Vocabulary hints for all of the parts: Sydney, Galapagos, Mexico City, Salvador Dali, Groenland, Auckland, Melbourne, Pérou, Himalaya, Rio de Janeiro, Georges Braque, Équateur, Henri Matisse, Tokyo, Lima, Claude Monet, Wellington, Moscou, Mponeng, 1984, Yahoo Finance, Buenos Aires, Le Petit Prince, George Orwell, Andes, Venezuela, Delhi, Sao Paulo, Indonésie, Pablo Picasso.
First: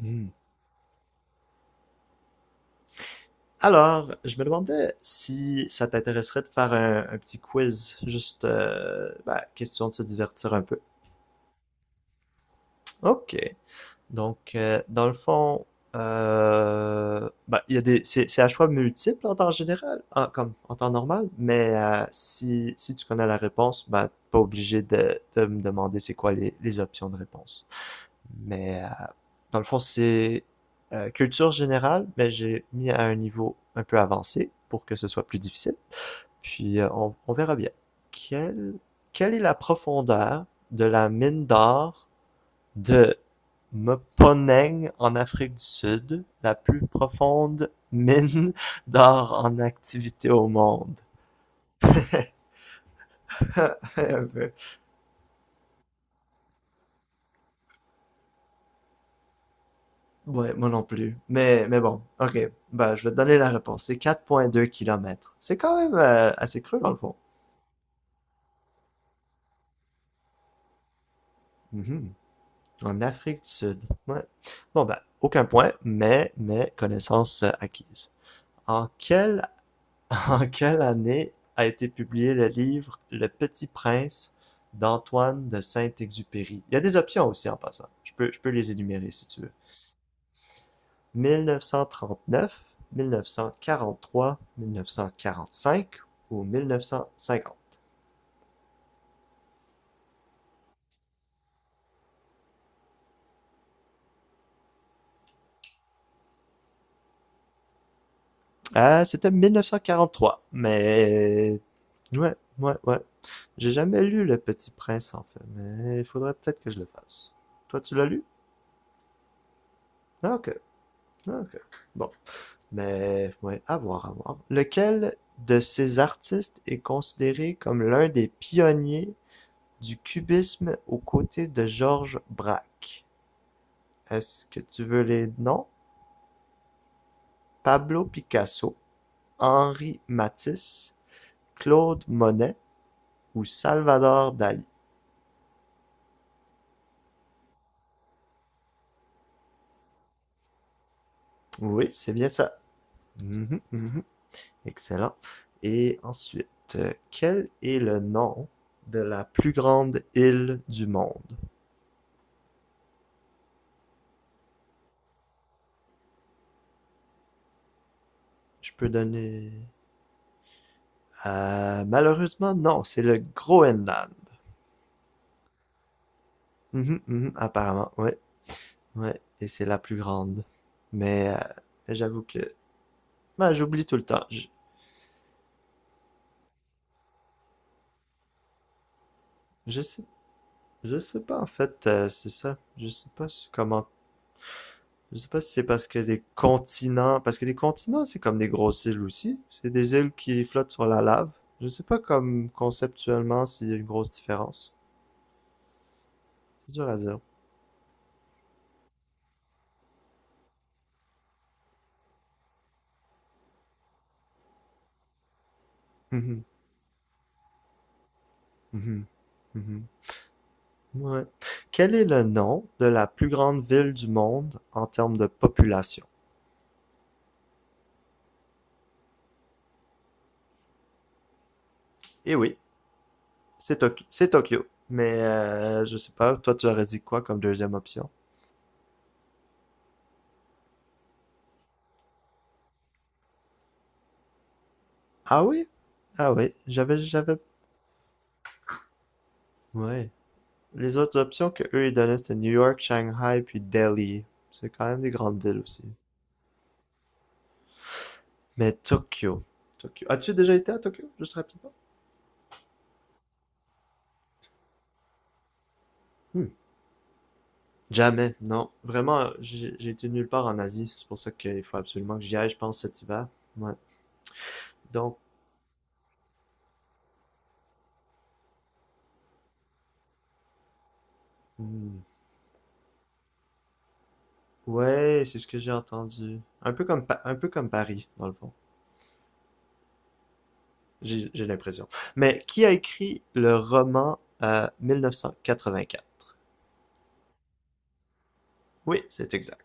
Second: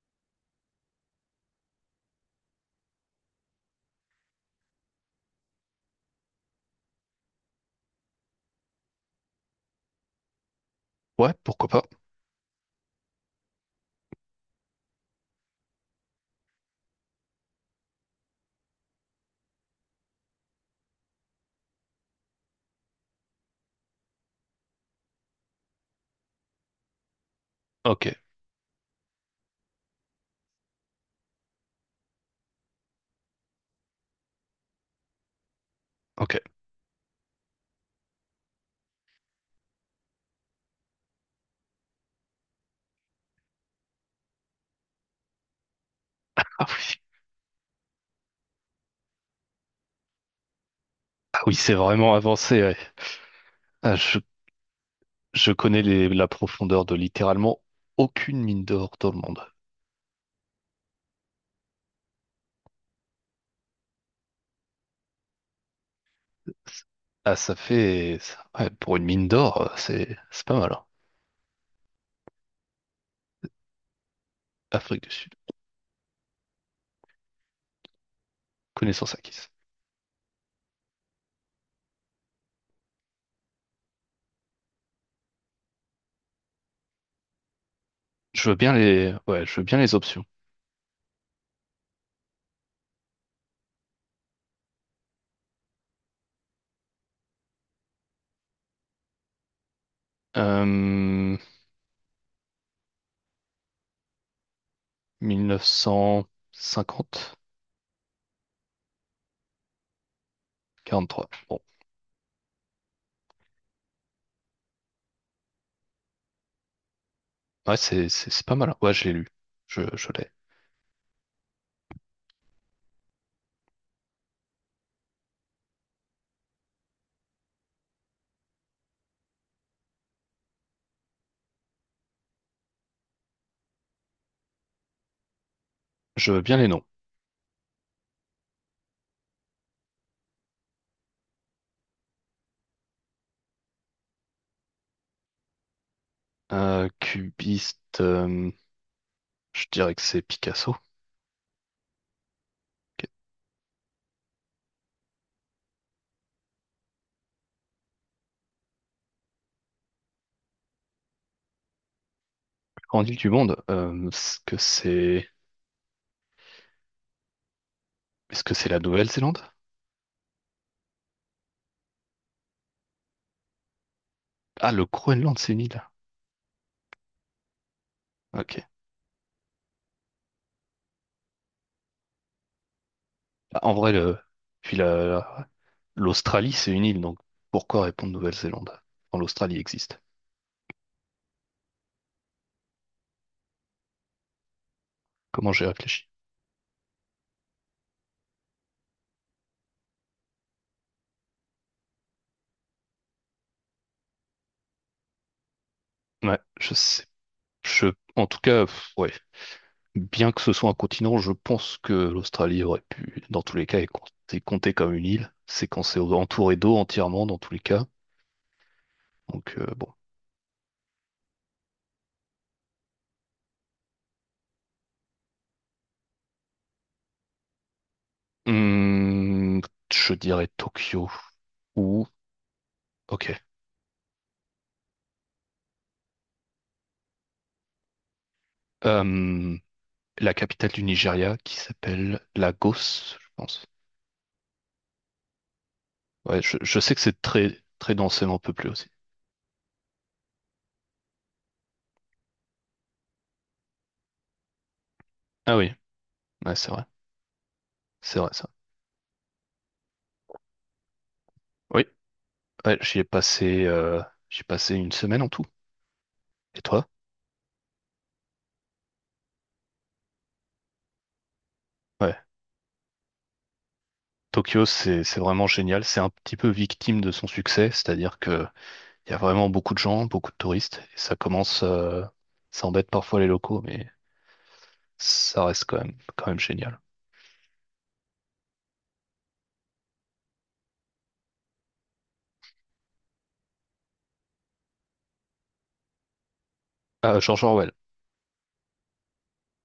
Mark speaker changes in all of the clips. Speaker 1: Hmm. Alors, je me demandais si ça t'intéresserait de faire un petit quiz, juste question de se divertir un peu.
Speaker 2: Ouais, pourquoi pas.
Speaker 1: Ok. Donc, dans le fond, il y a c'est à choix multiple en temps général, comme en temps normal, mais si tu connais la réponse, t'es pas obligé de me demander c'est quoi les options de réponse.
Speaker 2: Ok,
Speaker 1: Mais dans le fond, c'est culture générale, mais j'ai mis à un niveau un peu avancé pour que ce soit plus difficile.
Speaker 2: ok.
Speaker 1: Puis on verra bien. Quelle, quelle est la profondeur de la mine d'or de Mponeng en Afrique du Sud, la plus profonde mine d'or en activité au monde?
Speaker 2: Ah oui, c'est vraiment avancé, ouais. Ah, je connais la profondeur de littéralement aucune mine d'or dans le monde.
Speaker 1: Ouais, moi non plus. Mais bon, ok. Bah, je vais te donner la réponse. C'est 4,2 kilomètres. C'est quand même assez creux, dans le fond.
Speaker 2: Ah, ça fait... ouais, pour une mine d'or, c'est pas mal, hein.
Speaker 1: Mhm. En Afrique du Sud. Ouais. Bon, ben,
Speaker 2: Afrique du Sud,
Speaker 1: aucun point, mais connaissance acquise. En
Speaker 2: connaissance
Speaker 1: quelle,
Speaker 2: acquise.
Speaker 1: en quelle année a été publié le livre Le Petit Prince d'Antoine de Saint-Exupéry? Il y a des options aussi en passant. Je peux
Speaker 2: Je veux
Speaker 1: les
Speaker 2: bien
Speaker 1: énumérer
Speaker 2: les...
Speaker 1: si tu
Speaker 2: Ouais,
Speaker 1: veux.
Speaker 2: je veux bien les options.
Speaker 1: 1939, 1943, 1945 ou 1950.
Speaker 2: Euh, 1950,
Speaker 1: Ah, c'était 1943,
Speaker 2: 43. Bon,
Speaker 1: mais... Ouais, ouais, ouais. J'ai jamais lu Le Petit Prince, en fait, mais il faudrait peut-être que je le fasse.
Speaker 2: ouais,
Speaker 1: Toi, tu l'as lu?
Speaker 2: c'est pas mal, hein. Ouais, je l'ai lu. Je l'ai.
Speaker 1: Ah, ok, ah, ok. Bon, mais... Ouais, à voir, à voir. Lequel de ces artistes est considéré comme l'un des pionniers du cubisme aux côtés de Georges Braque? Est-ce que tu veux les noms?
Speaker 2: Je veux bien les noms.
Speaker 1: Pablo Picasso, Henri Matisse, Claude Monet ou Salvador Dali?
Speaker 2: Cubiste, je dirais que c'est Picasso,
Speaker 1: Oui, c'est bien ça.
Speaker 2: qui est la
Speaker 1: Mhm, mhm. Excellent. Et ensuite, quel est le nom de la plus grande île du monde?
Speaker 2: plus grande île du monde. Est-ce que c'est
Speaker 1: Je
Speaker 2: la
Speaker 1: peux
Speaker 2: Nouvelle-Zélande?
Speaker 1: donner... malheureusement, non, c'est le Groenland.
Speaker 2: Ah, le Groenland, c'est une île.
Speaker 1: Mhm, mhm, apparemment, ouais,
Speaker 2: Ok.
Speaker 1: ouais. Et c'est la plus grande. Mais j'avoue que... ben,
Speaker 2: Bah, en
Speaker 1: j'oublie
Speaker 2: vrai,
Speaker 1: tout le temps.
Speaker 2: puis l'Australie, c'est une île, donc pourquoi répondre Nouvelle-Zélande quand l'Australie
Speaker 1: Je
Speaker 2: existe?
Speaker 1: sais. Je sais pas en fait, c'est ça. Je sais pas comment. Je sais pas
Speaker 2: Comment
Speaker 1: si c'est
Speaker 2: j'ai
Speaker 1: parce que
Speaker 2: réfléchi?
Speaker 1: les continents, parce que les continents c'est comme des grosses îles aussi. C'est des îles qui flottent sur la lave. Je sais pas comme conceptuellement s'il y a une grosse différence.
Speaker 2: Ouais,
Speaker 1: C'est
Speaker 2: je
Speaker 1: dur à
Speaker 2: sais.
Speaker 1: dire.
Speaker 2: Je, en tout cas, pff, ouais. Bien que ce soit un continent, je pense que l'Australie aurait pu, dans tous les cas, être comptée comme une île. C'est quand c'est
Speaker 1: Mhm,
Speaker 2: entouré d'eau entièrement, dans tous les cas.
Speaker 1: mhm,
Speaker 2: Donc, bon.
Speaker 1: mhm. Ouais. Quel est le nom de la plus grande ville du monde en termes de population?
Speaker 2: Hum, je dirais Tokyo ou...
Speaker 1: Eh oui,
Speaker 2: Ok.
Speaker 1: c'est Tokyo. Mais je sais pas, toi tu aurais dit quoi comme deuxième option?
Speaker 2: Hum, la capitale du Nigeria qui s'appelle Lagos, je pense.
Speaker 1: Ah oui? Ah
Speaker 2: Ouais,
Speaker 1: oui,
Speaker 2: je sais que c'est
Speaker 1: j'avais.
Speaker 2: très, très densément peuplé aussi.
Speaker 1: Ouais. Les autres options que eux ils donnaient c'était New York, Shanghai puis Delhi. C'est quand même des grandes
Speaker 2: Ah
Speaker 1: villes
Speaker 2: oui,
Speaker 1: aussi.
Speaker 2: ouais, c'est vrai. C'est vrai, ça.
Speaker 1: Mais Tokyo. Tokyo. As-tu déjà été à Tokyo? Juste rapidement.
Speaker 2: Oui, ouais, j'y ai passé une semaine en tout.
Speaker 1: Hmm.
Speaker 2: Et toi?
Speaker 1: Jamais, non. Vraiment, j'ai été nulle part en Asie. C'est pour ça qu'il faut
Speaker 2: Ouais.
Speaker 1: absolument que j'y aille, je pense, cet hiver. Ouais.
Speaker 2: Tokyo, c'est
Speaker 1: Donc,
Speaker 2: vraiment génial. C'est un petit peu victime de son succès, c'est-à-dire que il y a vraiment beaucoup de gens, beaucoup de touristes, et ça commence,
Speaker 1: hmm,
Speaker 2: ça embête parfois les locaux, mais
Speaker 1: ouais, c'est
Speaker 2: ça
Speaker 1: ce que
Speaker 2: reste
Speaker 1: j'ai
Speaker 2: quand même
Speaker 1: entendu.
Speaker 2: génial.
Speaker 1: Un peu comme Paris, dans le fond. J'ai l'impression. Mais qui a écrit le roman 1984?
Speaker 2: Ah, George Orwell,
Speaker 1: Oui, c'est exact.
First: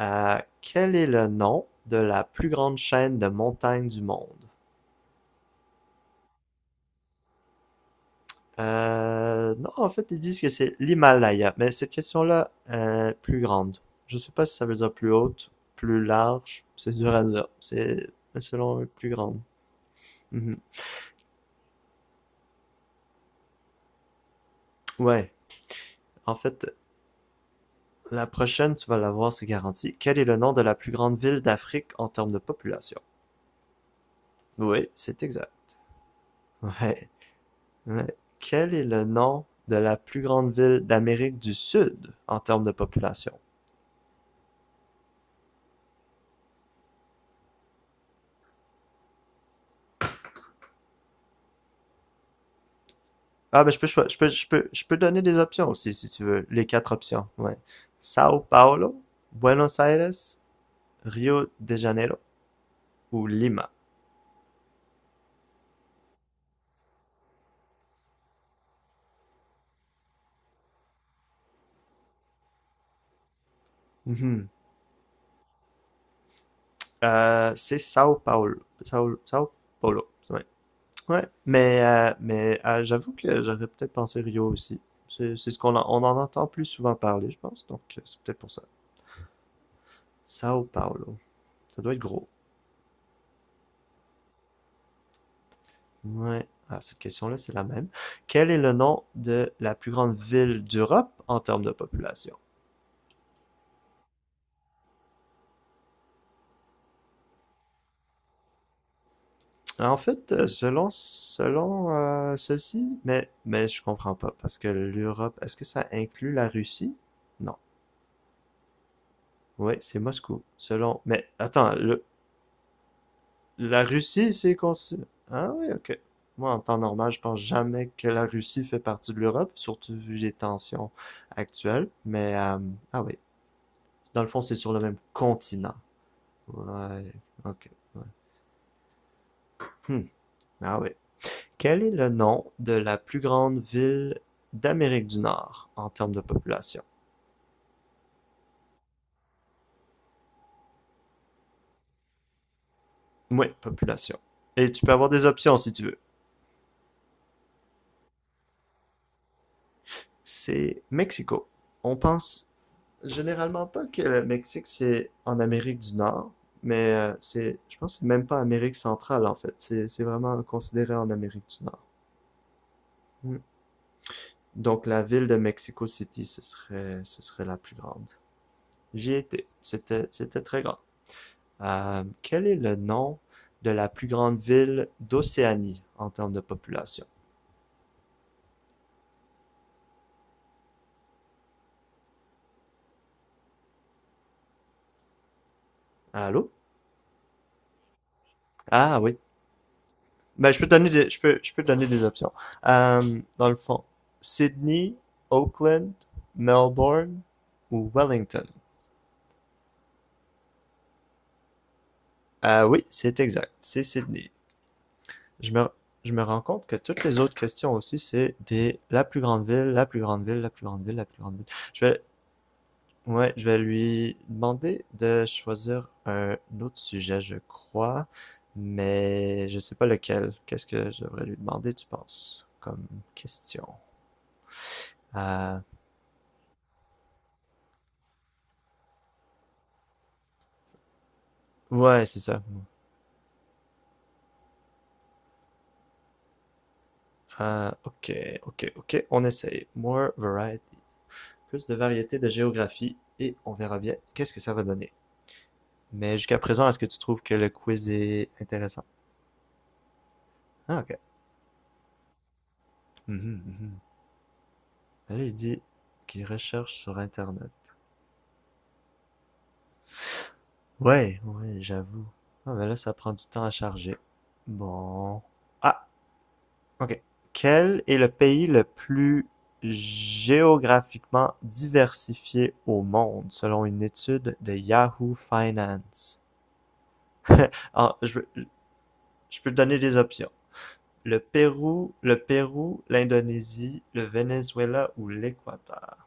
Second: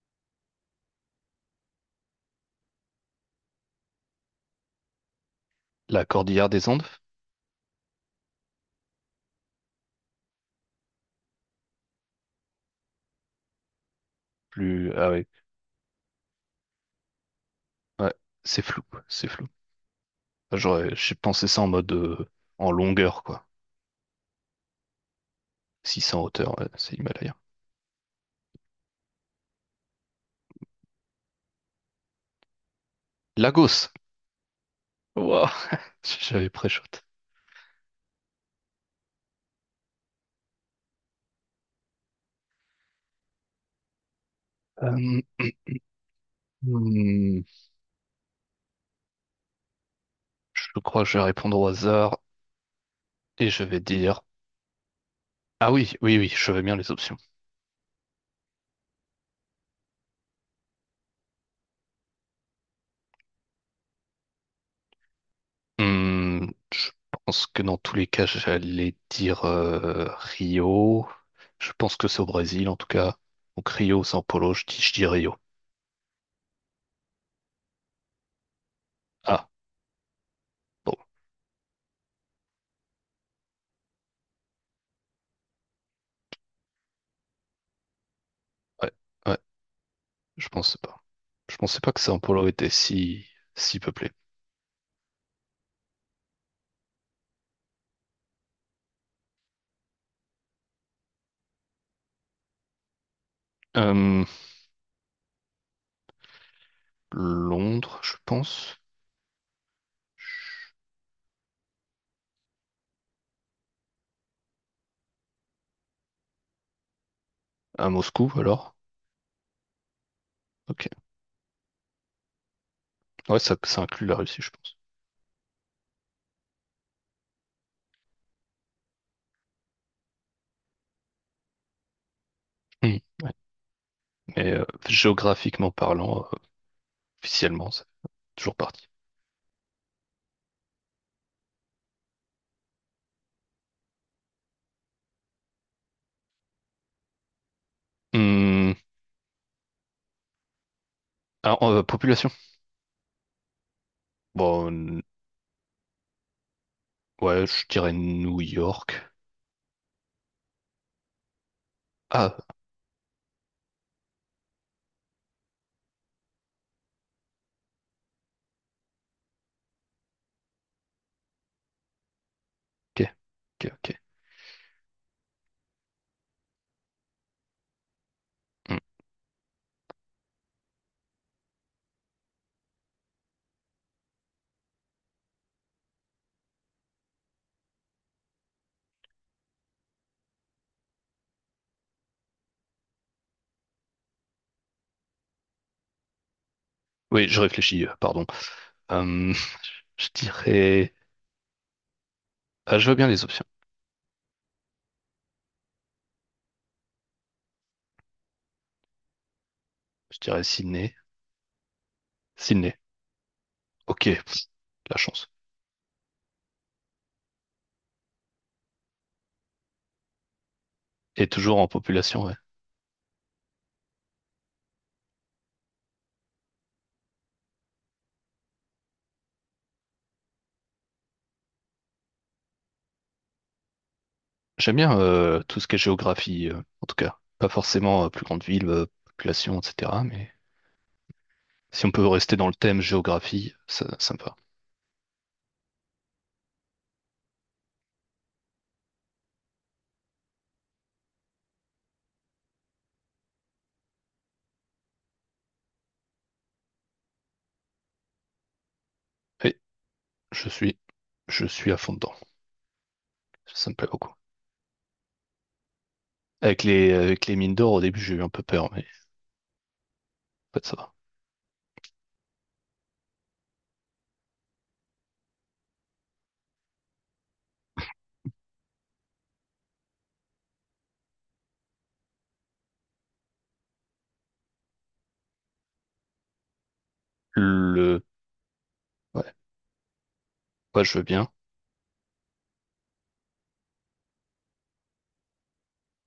Speaker 1: Quel est le nom de la plus grande chaîne de montagnes du monde?
Speaker 2: La Cordillère des Andes,
Speaker 1: Non, en fait, ils disent que c'est l'Himalaya, mais cette question-là, plus grande. Je sais pas si ça veut
Speaker 2: plus
Speaker 1: dire
Speaker 2: ah
Speaker 1: plus
Speaker 2: ouais,
Speaker 1: haute, plus large, c'est dur à dire. C'est
Speaker 2: ouais, c'est flou,
Speaker 1: selon plus
Speaker 2: c'est
Speaker 1: grande.
Speaker 2: flou.
Speaker 1: Mhm.
Speaker 2: J'ai pensé ça en mode en longueur quoi,
Speaker 1: Ouais,
Speaker 2: 600
Speaker 1: en
Speaker 2: hauteur,
Speaker 1: fait,
Speaker 2: ouais, c'est l'Himalaya.
Speaker 1: la prochaine, tu vas la voir, c'est garanti. Quel est le nom de la plus grande ville d'Afrique en termes de population?
Speaker 2: Lagos,
Speaker 1: Oui, c'est
Speaker 2: wow,
Speaker 1: exact.
Speaker 2: j'avais préchaud.
Speaker 1: Ouais. Euh, quel est le nom de la plus grande ville d'Amérique du Sud en termes de population?
Speaker 2: Euh, hmm, je crois que je vais répondre au hasard et je
Speaker 1: Ah, ben je
Speaker 2: vais
Speaker 1: peux, choi- je
Speaker 2: dire...
Speaker 1: peux, je peux, je peux donner des options
Speaker 2: Ah oui,
Speaker 1: aussi, si
Speaker 2: oui,
Speaker 1: tu
Speaker 2: oui,
Speaker 1: veux.
Speaker 2: je veux
Speaker 1: Les
Speaker 2: bien les
Speaker 1: quatre
Speaker 2: options.
Speaker 1: options, ouais. Sao Paulo, Buenos Aires, Rio de Janeiro ou Lima.
Speaker 2: Hmm, je pense que dans tous les cas, j'allais dire Rio. Je pense que c'est au Brésil, en tout cas. Donc Rio, São
Speaker 1: Mhm.
Speaker 2: Paulo, je dis Rio.
Speaker 1: C'est Sao Paulo.
Speaker 2: Ah,
Speaker 1: Sao Paulo, c'est vrai.
Speaker 2: bon,
Speaker 1: Ouais, mais j'avoue que j'aurais peut-être pensé Rio aussi. C'est ce qu'on en, on en entend plus souvent parler, je pense, donc c'est peut-être pour ça.
Speaker 2: ouais, ouais, je
Speaker 1: Sao
Speaker 2: pensais pas.
Speaker 1: Paulo,
Speaker 2: Je pensais
Speaker 1: ça
Speaker 2: pas
Speaker 1: doit
Speaker 2: que
Speaker 1: être
Speaker 2: São
Speaker 1: gros.
Speaker 2: Paulo était si peuplé.
Speaker 1: Ouais. Ah, cette question-là, c'est la même. Quel est le nom de la plus grande ville d'Europe en termes de population?
Speaker 2: Euh, Londres, je pense.
Speaker 1: En fait, selon ceci, mais je comprends pas parce que l'Europe, est-ce que ça inclut la Russie? Non.
Speaker 2: À Moscou, alors.
Speaker 1: Oui, c'est Moscou.
Speaker 2: Ok.
Speaker 1: Selon. Mais attends, le-
Speaker 2: Ouais, ça
Speaker 1: la
Speaker 2: inclut la
Speaker 1: Russie,
Speaker 2: Russie, je
Speaker 1: c'est
Speaker 2: pense.
Speaker 1: consi- Ah oui, ok. Moi, en temps normal, je pense jamais que la Russie fait partie de l'Europe, surtout vu les tensions actuelles. Mais
Speaker 2: Hmm,
Speaker 1: ah oui,
Speaker 2: ouais.
Speaker 1: dans le fond,
Speaker 2: Mais
Speaker 1: c'est sur le même
Speaker 2: géographiquement
Speaker 1: continent.
Speaker 2: parlant,
Speaker 1: Ouais,
Speaker 2: officiellement,
Speaker 1: ok,
Speaker 2: c'est
Speaker 1: ouais.
Speaker 2: toujours parti.
Speaker 1: Hmm. Ah oui. Quel est le nom de la plus grande ville d'Amérique du Nord en termes de population?
Speaker 2: Hmm, alors, population?
Speaker 1: Oui, population.
Speaker 2: Bon,
Speaker 1: Et tu peux avoir des options si tu veux.
Speaker 2: ouais, je dirais New York.
Speaker 1: C'est Mexico. On
Speaker 2: Ah,
Speaker 1: pense généralement pas que le Mexique c'est en Amérique du Nord, mais je pense que c'est même pas Amérique centrale en fait. C'est vraiment considéré en Amérique du Nord.
Speaker 2: ok,
Speaker 1: Hmm.
Speaker 2: ok, ok.
Speaker 1: Donc la ville de Mexico City, ce serait la plus grande.
Speaker 2: Hmm.
Speaker 1: J'y étais. C'était très grand. Quel est le nom de la plus grande ville d'Océanie en termes de population? Allô?
Speaker 2: Oui, je réfléchis, pardon.
Speaker 1: Ah oui.
Speaker 2: Euh, je
Speaker 1: Ben,
Speaker 2: dirais...
Speaker 1: je peux te donner des options.
Speaker 2: Ah, je veux bien les options.
Speaker 1: Dans le fond, Sydney, Auckland, Melbourne ou Wellington?
Speaker 2: Je dirais Sydney.
Speaker 1: Ah
Speaker 2: Sydney,
Speaker 1: oui, c'est exact. C'est
Speaker 2: ok,
Speaker 1: Sydney.
Speaker 2: la chance.
Speaker 1: Je me, je me rends compte que toutes les autres questions aussi, c'est des la plus grande ville, la plus grande ville, la plus grande ville, la plus
Speaker 2: Et
Speaker 1: grande ville.
Speaker 2: toujours en
Speaker 1: Je vais,
Speaker 2: population, ouais.
Speaker 1: Ouais, je vais lui demander de choisir un autre sujet, je crois, mais je sais pas lequel. Qu'est-ce que je devrais lui demander, tu penses, comme question?
Speaker 2: J'aime bien tout
Speaker 1: Euh,
Speaker 2: ce qui est géographie, en tout cas. Pas forcément plus grande ville, population, etc. Mais si on peut
Speaker 1: ouais, c'est
Speaker 2: rester
Speaker 1: ça.
Speaker 2: dans le thème géographie, ça me va.
Speaker 1: Ok, ok, on essaye. More variety. Plus de variété de géographie et on verra bien qu'est-ce que ça va donner. Mais jusqu'à présent, est-ce que tu trouves que le quiz est intéressant?
Speaker 2: Et je suis,
Speaker 1: Ah, ok.
Speaker 2: je suis à fond dedans.
Speaker 1: Mhm,
Speaker 2: Ça me
Speaker 1: mhm.
Speaker 2: plaît beaucoup.
Speaker 1: Là, il dit qu'il recherche sur
Speaker 2: Avec les
Speaker 1: Internet.
Speaker 2: mines d'or, au début, j'ai eu un peu peur, mais en fait, ça va.
Speaker 1: Ouais, ouais, j'avoue. Ah, mais là, ça prend du temps à charger. Bon. Ah, ok. Quel est le pays le plus géographiquement diversifié au monde, selon une étude de Yahoo Finance? Ah,
Speaker 2: Le, ouais,
Speaker 1: je peux te donner des options.
Speaker 2: ouais, je veux bien.
Speaker 1: Le Pérou, l'Indonésie, le Venezuela ou l'Équateur.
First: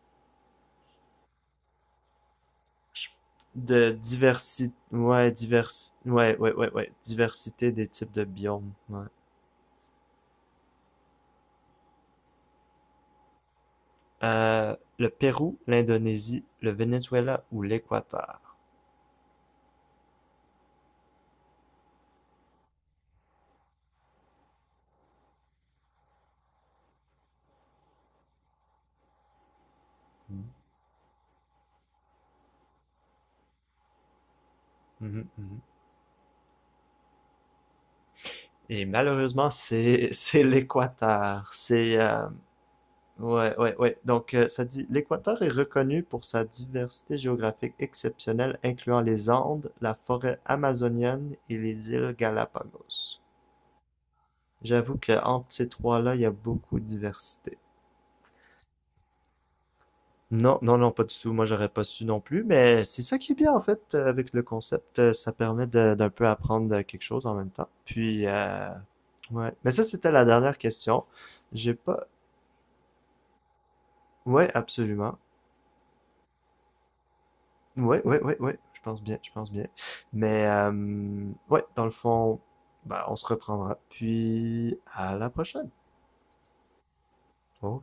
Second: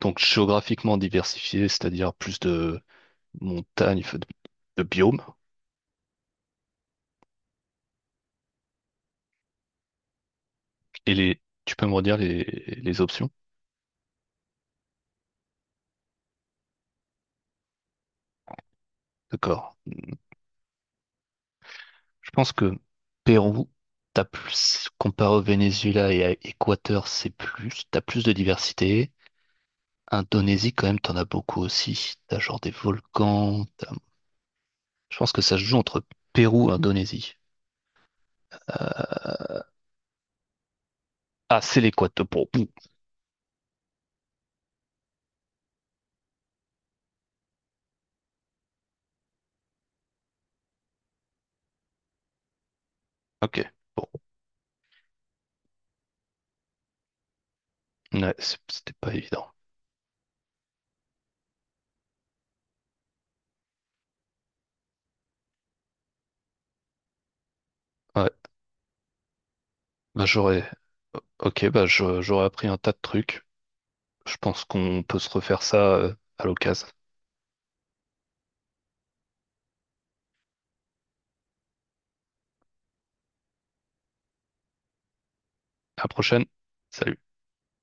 Speaker 2: Donc géographiquement diversifié, c'est-à-dire plus de
Speaker 1: Je- De
Speaker 2: montagnes, enfin,
Speaker 1: diversité,
Speaker 2: de biomes.
Speaker 1: ouais, ouais, ouais, ouais, ouais, diversité des types de biomes, ouais.
Speaker 2: Et les, tu peux me redire les options?
Speaker 1: Le Pérou, l'Indonésie, le Venezuela ou l'Équateur.
Speaker 2: D'accord. Je pense que Pérou, t'as plus, comparé au Venezuela et à Équateur, c'est plus, t'as plus de diversité. Indonésie, quand même, t'en as beaucoup aussi. T'as genre des volcans. Je
Speaker 1: Mhm,
Speaker 2: pense que ça
Speaker 1: mhm.
Speaker 2: se joue entre Pérou et Indonésie.
Speaker 1: Et malheureusement, c'est c'est l'Équateur.
Speaker 2: Ah, c'est
Speaker 1: C'est
Speaker 2: l'Équateur. Bon, pff,
Speaker 1: ouais ouais ouais. Donc ça dit l'Équateur est reconnu pour sa diversité géographique exceptionnelle, incluant les Andes, la forêt amazonienne et les îles Galapagos.
Speaker 2: ok. Bon,
Speaker 1: J'avoue que entre ces trois-là, il y a beaucoup de diversité.
Speaker 2: ouais, c'était pas évident.
Speaker 1: Non, non, non, pas du tout. Moi, j'aurais pas su non plus, mais c'est ça qui est bien en fait avec le concept. Ça permet d'un peu apprendre quelque chose en même temps. Puis,
Speaker 2: Ouais,
Speaker 1: ouais. Mais ça, c'était la
Speaker 2: bah
Speaker 1: dernière
Speaker 2: j'aurais.
Speaker 1: question.
Speaker 2: Ok,
Speaker 1: J'ai pas.
Speaker 2: j'aurais appris un tas de trucs. Je
Speaker 1: Ouais,
Speaker 2: pense qu'on
Speaker 1: absolument.
Speaker 2: peut se refaire ça à l'occasion.
Speaker 1: Ouais, ouais, ouais, ouais. Je pense bien, je pense bien. Mais, ouais, dans le fond, bah, on se reprendra. Puis, à la prochaine.
Speaker 2: À la prochaine. Salut.
Speaker 1: Au